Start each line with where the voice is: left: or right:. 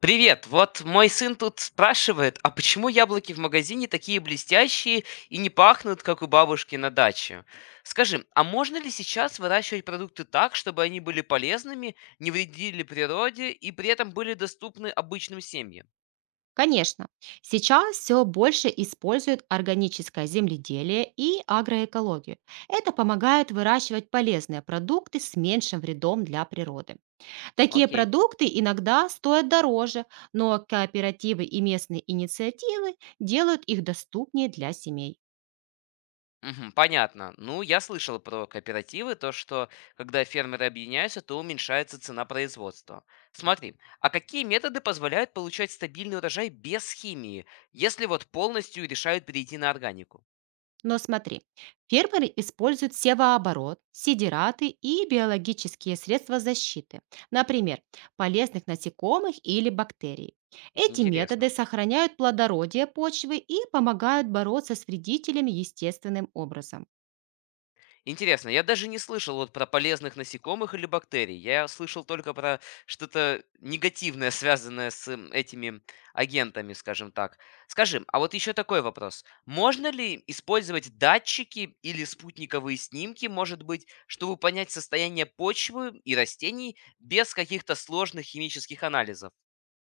left: Привет, вот мой сын тут спрашивает, а почему яблоки в магазине такие блестящие и не пахнут, как у бабушки на даче? Скажи, а можно ли сейчас выращивать продукты так, чтобы они были полезными, не вредили природе и при этом были доступны обычным семьям?
right: Конечно, сейчас все больше используют органическое земледелие и агроэкологию. Это помогает выращивать полезные продукты с меньшим вредом для природы. Такие
left: Окей.
right: продукты иногда стоят дороже, но кооперативы и местные инициативы делают их доступнее для семей.
left: Мгм. Понятно. Ну, я слышал про кооперативы, то, что когда фермеры объединяются, то уменьшается цена производства. Смотри, а какие методы позволяют получать стабильный урожай без химии, если вот полностью решают перейти на органику?
right: Но смотри, фермеры используют севооборот, сидираты и биологические средства защиты, например, полезных насекомых или бактерий. Эти методы
left: Интересно.
right: сохраняют плодородие почвы и помогают бороться с вредителями естественным образом.
left: Интересно, я даже не слышал вот про полезных насекомых или бактерий. Я слышал только про что-то негативное, связанное с этими агентами, скажем так. Скажи, а вот еще такой вопрос. Можно ли использовать датчики или спутниковые снимки, может быть, чтобы понять состояние почвы и растений без каких-то сложных химических анализов?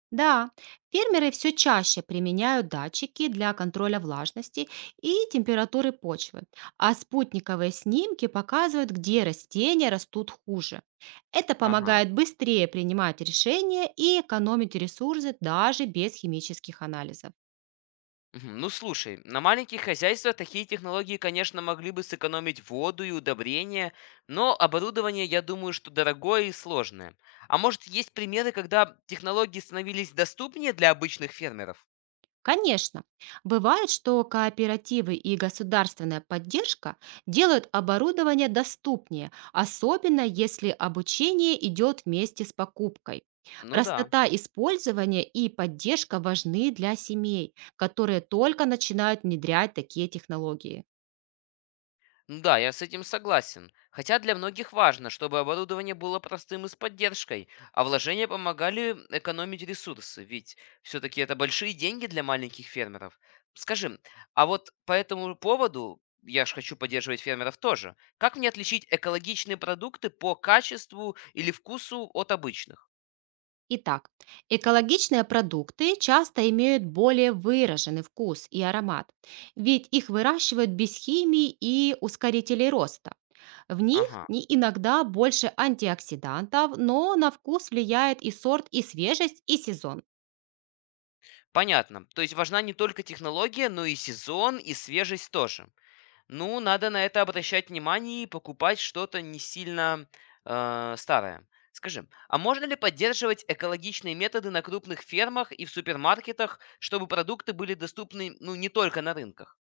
right: Да, фермеры все чаще применяют датчики для контроля влажности и температуры почвы, а спутниковые снимки показывают, где растения растут хуже. Это
left: Ага.
right: помогает быстрее принимать решения и экономить ресурсы даже без химических анализов.
left: Мгм. Ну слушай, на маленьких хозяйствах такие технологии, конечно, могли бы сэкономить воду и удобрения, но оборудование, я думаю, что дорогое и сложное. А может, есть примеры, когда технологии становились доступнее для обычных фермеров?
right: Конечно, бывает, что кооперативы и государственная поддержка делают оборудование доступнее, особенно если обучение идет вместе с покупкой.
left: Ну да.
right: Простота использования и поддержка важны для семей, которые только начинают внедрять такие технологии.
left: Ну да, я с этим согласен. Хотя для многих важно, чтобы оборудование было простым и с поддержкой, а вложения помогали экономить ресурсы, ведь все-таки это большие деньги для маленьких фермеров. Скажи, а вот по этому поводу, я же хочу поддерживать фермеров тоже, как мне отличить экологичные продукты по качеству или вкусу от обычных?
right: Итак, экологичные продукты часто имеют более выраженный вкус и аромат, ведь их выращивают без химии и ускорителей роста. В них
left: Ага,
right: иногда больше антиоксидантов, но на вкус влияет и сорт, и свежесть, и сезон.
left: понятно. То есть важна не только технология, но и сезон, и свежесть тоже. Ну, надо на это обращать внимание и покупать что-то не сильно старое. Скажи, а можно ли поддерживать экологичные методы на крупных фермах и в супермаркетах, чтобы продукты были доступны, ну, не только на рынках?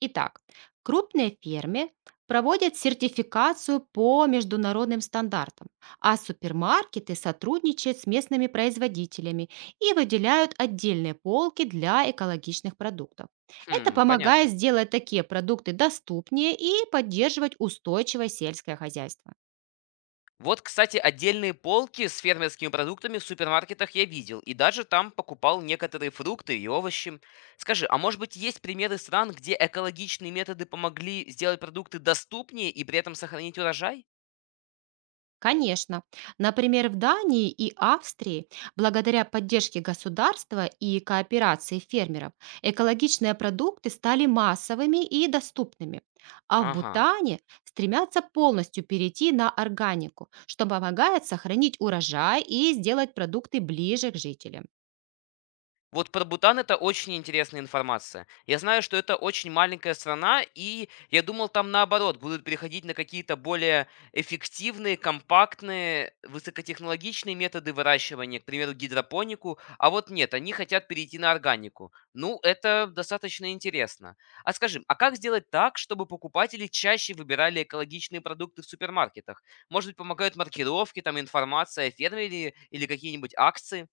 right: Итак, крупные фермы проводят сертификацию по международным стандартам, а супермаркеты сотрудничают с местными производителями и выделяют отдельные полки для экологичных продуктов. Это
left: Хм, понятно.
right: помогает сделать такие продукты доступнее и поддерживать устойчивое сельское хозяйство.
left: Вот, кстати, отдельные полки с фермерскими продуктами в супермаркетах я видел, и даже там покупал некоторые фрукты и овощи. Скажи, а может быть есть примеры стран, где экологичные методы помогли сделать продукты доступнее и при этом сохранить урожай?
right: Конечно. Например, в Дании и Австрии, благодаря поддержке государства и кооперации фермеров, экологичные продукты стали массовыми и доступными. А в
left: Ага.
right: Бутане стремятся полностью перейти на органику, что помогает сохранить урожай и сделать продукты ближе к жителям.
left: Вот про Бутан это очень интересная информация. Я знаю, что это очень маленькая страна, и я думал, там наоборот будут переходить на какие-то более эффективные, компактные, высокотехнологичные методы выращивания, к примеру, гидропонику, а вот нет, они хотят перейти на органику. Ну, это достаточно интересно. А скажи, а как сделать так, чтобы покупатели чаще выбирали экологичные продукты в супермаркетах? Может быть, помогают маркировки, там информация о фермере или какие-нибудь акции?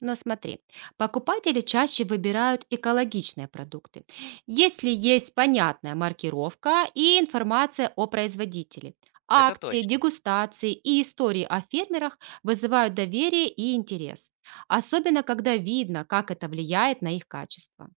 right: Но смотри, покупатели чаще выбирают экологичные продукты, если есть понятная маркировка и информация о производителе.
left: Это
right: Акции,
left: точно.
right: дегустации и истории о фермерах вызывают доверие и интерес, особенно когда видно, как это влияет на их качество.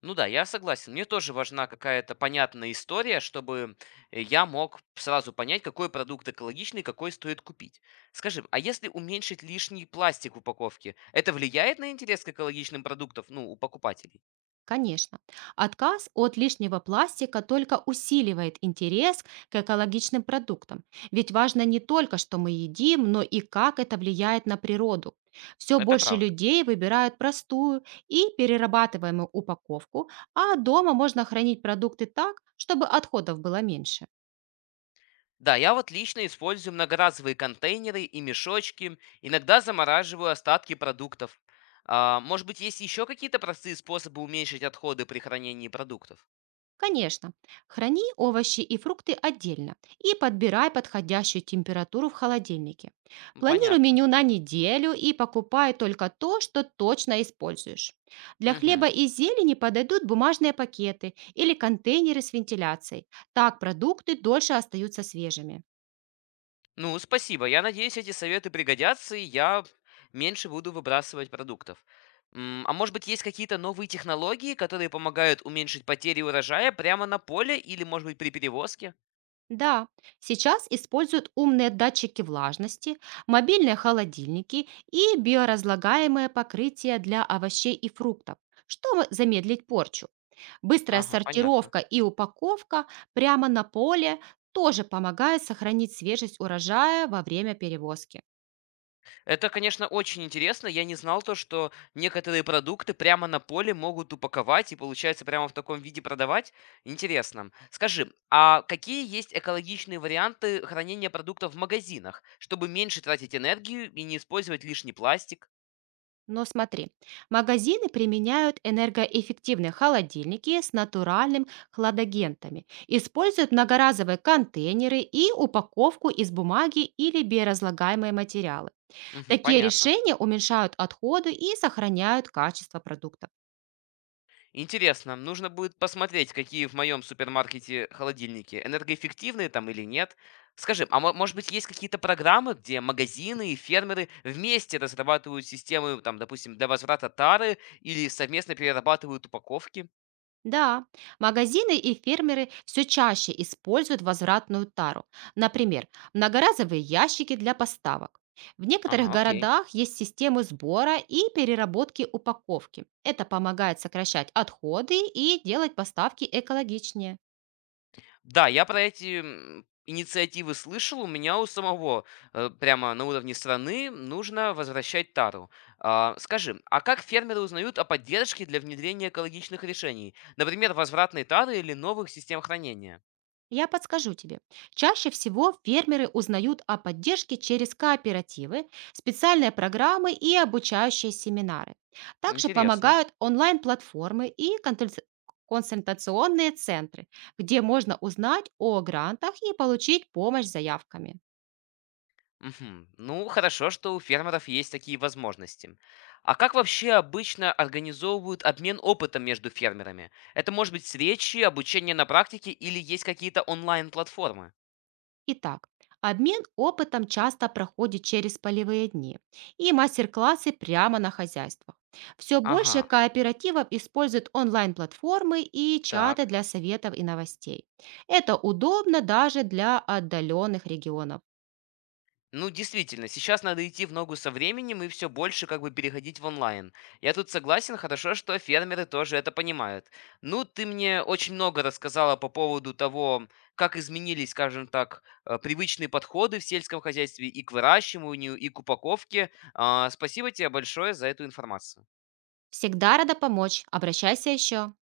left: Ну да, я согласен. Мне тоже важна какая-то понятная история, чтобы я мог сразу понять, какой продукт экологичный, какой стоит купить. Скажи, а если уменьшить лишний пластик в упаковке, это влияет на интерес к экологичным продуктам, ну, у покупателей?
right: Конечно. Отказ от лишнего пластика только усиливает интерес к экологичным продуктам. Ведь важно не только, что мы едим, но и как это влияет на природу. Все
left: Это
right: больше
left: правда.
right: людей выбирают простую и перерабатываемую упаковку, а дома можно хранить продукты так, чтобы отходов было меньше.
left: Да, я вот лично использую многоразовые контейнеры и мешочки, иногда замораживаю остатки продуктов. А, может быть, есть еще какие-то простые способы уменьшить отходы при хранении продуктов?
right: Конечно. Храни овощи и фрукты отдельно и подбирай подходящую температуру в холодильнике.
left: Ну,
right: Планируй
left: понятно.
right: меню на неделю и покупай только то, что точно используешь. Для
left: Мгм.
right: хлеба и зелени подойдут бумажные пакеты или контейнеры с вентиляцией. Так продукты дольше остаются свежими.
left: Ну, спасибо. Я надеюсь, эти советы пригодятся, и я меньше буду выбрасывать продуктов. М, а может быть, есть какие-то новые технологии, которые помогают уменьшить потери урожая прямо на поле или, может быть, при перевозке?
right: Да, сейчас используют умные датчики влажности, мобильные холодильники и биоразлагаемое покрытие для овощей и фруктов, чтобы замедлить порчу. Быстрая
left: Ага, понятно.
right: сортировка и упаковка прямо на поле тоже помогает сохранить свежесть урожая во время перевозки.
left: Это, конечно, очень интересно. Я не знал то, что некоторые продукты прямо на поле могут упаковать и, получается, прямо в таком виде продавать. Интересно. Скажи, а какие есть экологичные варианты хранения продуктов в магазинах, чтобы меньше тратить энергию и не использовать лишний пластик?
right: Но смотри, магазины применяют энергоэффективные холодильники с натуральным хладагентами, используют многоразовые контейнеры и упаковку из бумаги или биоразлагаемые материалы.
left: Мгм,
right: Такие
left: понятно.
right: решения уменьшают отходы и сохраняют качество продуктов.
left: Интересно, нужно будет посмотреть, какие в моем супермаркете холодильники, энергоэффективные там или нет. Скажи, а может быть есть какие-то программы, где магазины и фермеры вместе разрабатывают системы, там, допустим, для возврата тары или совместно перерабатывают упаковки?
right: Да, магазины и фермеры все чаще используют возвратную тару. Например, многоразовые ящики для поставок. В некоторых
left: Ага, окей.
right: городах есть системы сбора и переработки упаковки. Это помогает сокращать отходы и делать поставки экологичнее.
left: Да, я про эти инициативы слышал. У меня у самого прямо на уровне страны нужно возвращать тару. А, скажи, а как фермеры узнают о поддержке для внедрения экологичных решений? Например, возвратной тары или новых систем хранения?
right: Я подскажу тебе. Чаще всего фермеры узнают о поддержке через кооперативы, специальные программы и обучающие семинары. Также
left: Интересно.
right: помогают онлайн-платформы и консультационные центры, где можно узнать о грантах и получить помощь с заявками.
left: Мгм. Ну, хорошо, что у фермеров есть такие возможности. А как вообще обычно организовывают обмен опытом между фермерами? Это может быть встречи, обучение на практике или есть какие-то онлайн-платформы?
right: Итак, обмен опытом часто проходит через полевые дни и мастер-классы прямо на хозяйствах. Все
left: Ага,
right: больше кооперативов используют онлайн-платформы и чаты
left: так.
right: для советов и новостей. Это удобно даже для отдаленных регионов.
left: Ну, действительно, сейчас надо идти в ногу со временем и все больше как бы переходить в онлайн. Я тут согласен, хорошо, что фермеры тоже это понимают. Ну, ты мне очень много рассказала по поводу того, как изменились, скажем так, привычные подходы в сельском хозяйстве и к выращиванию, и к упаковке. А, спасибо тебе большое за эту информацию.
right: Всегда рада помочь. Обращайся еще.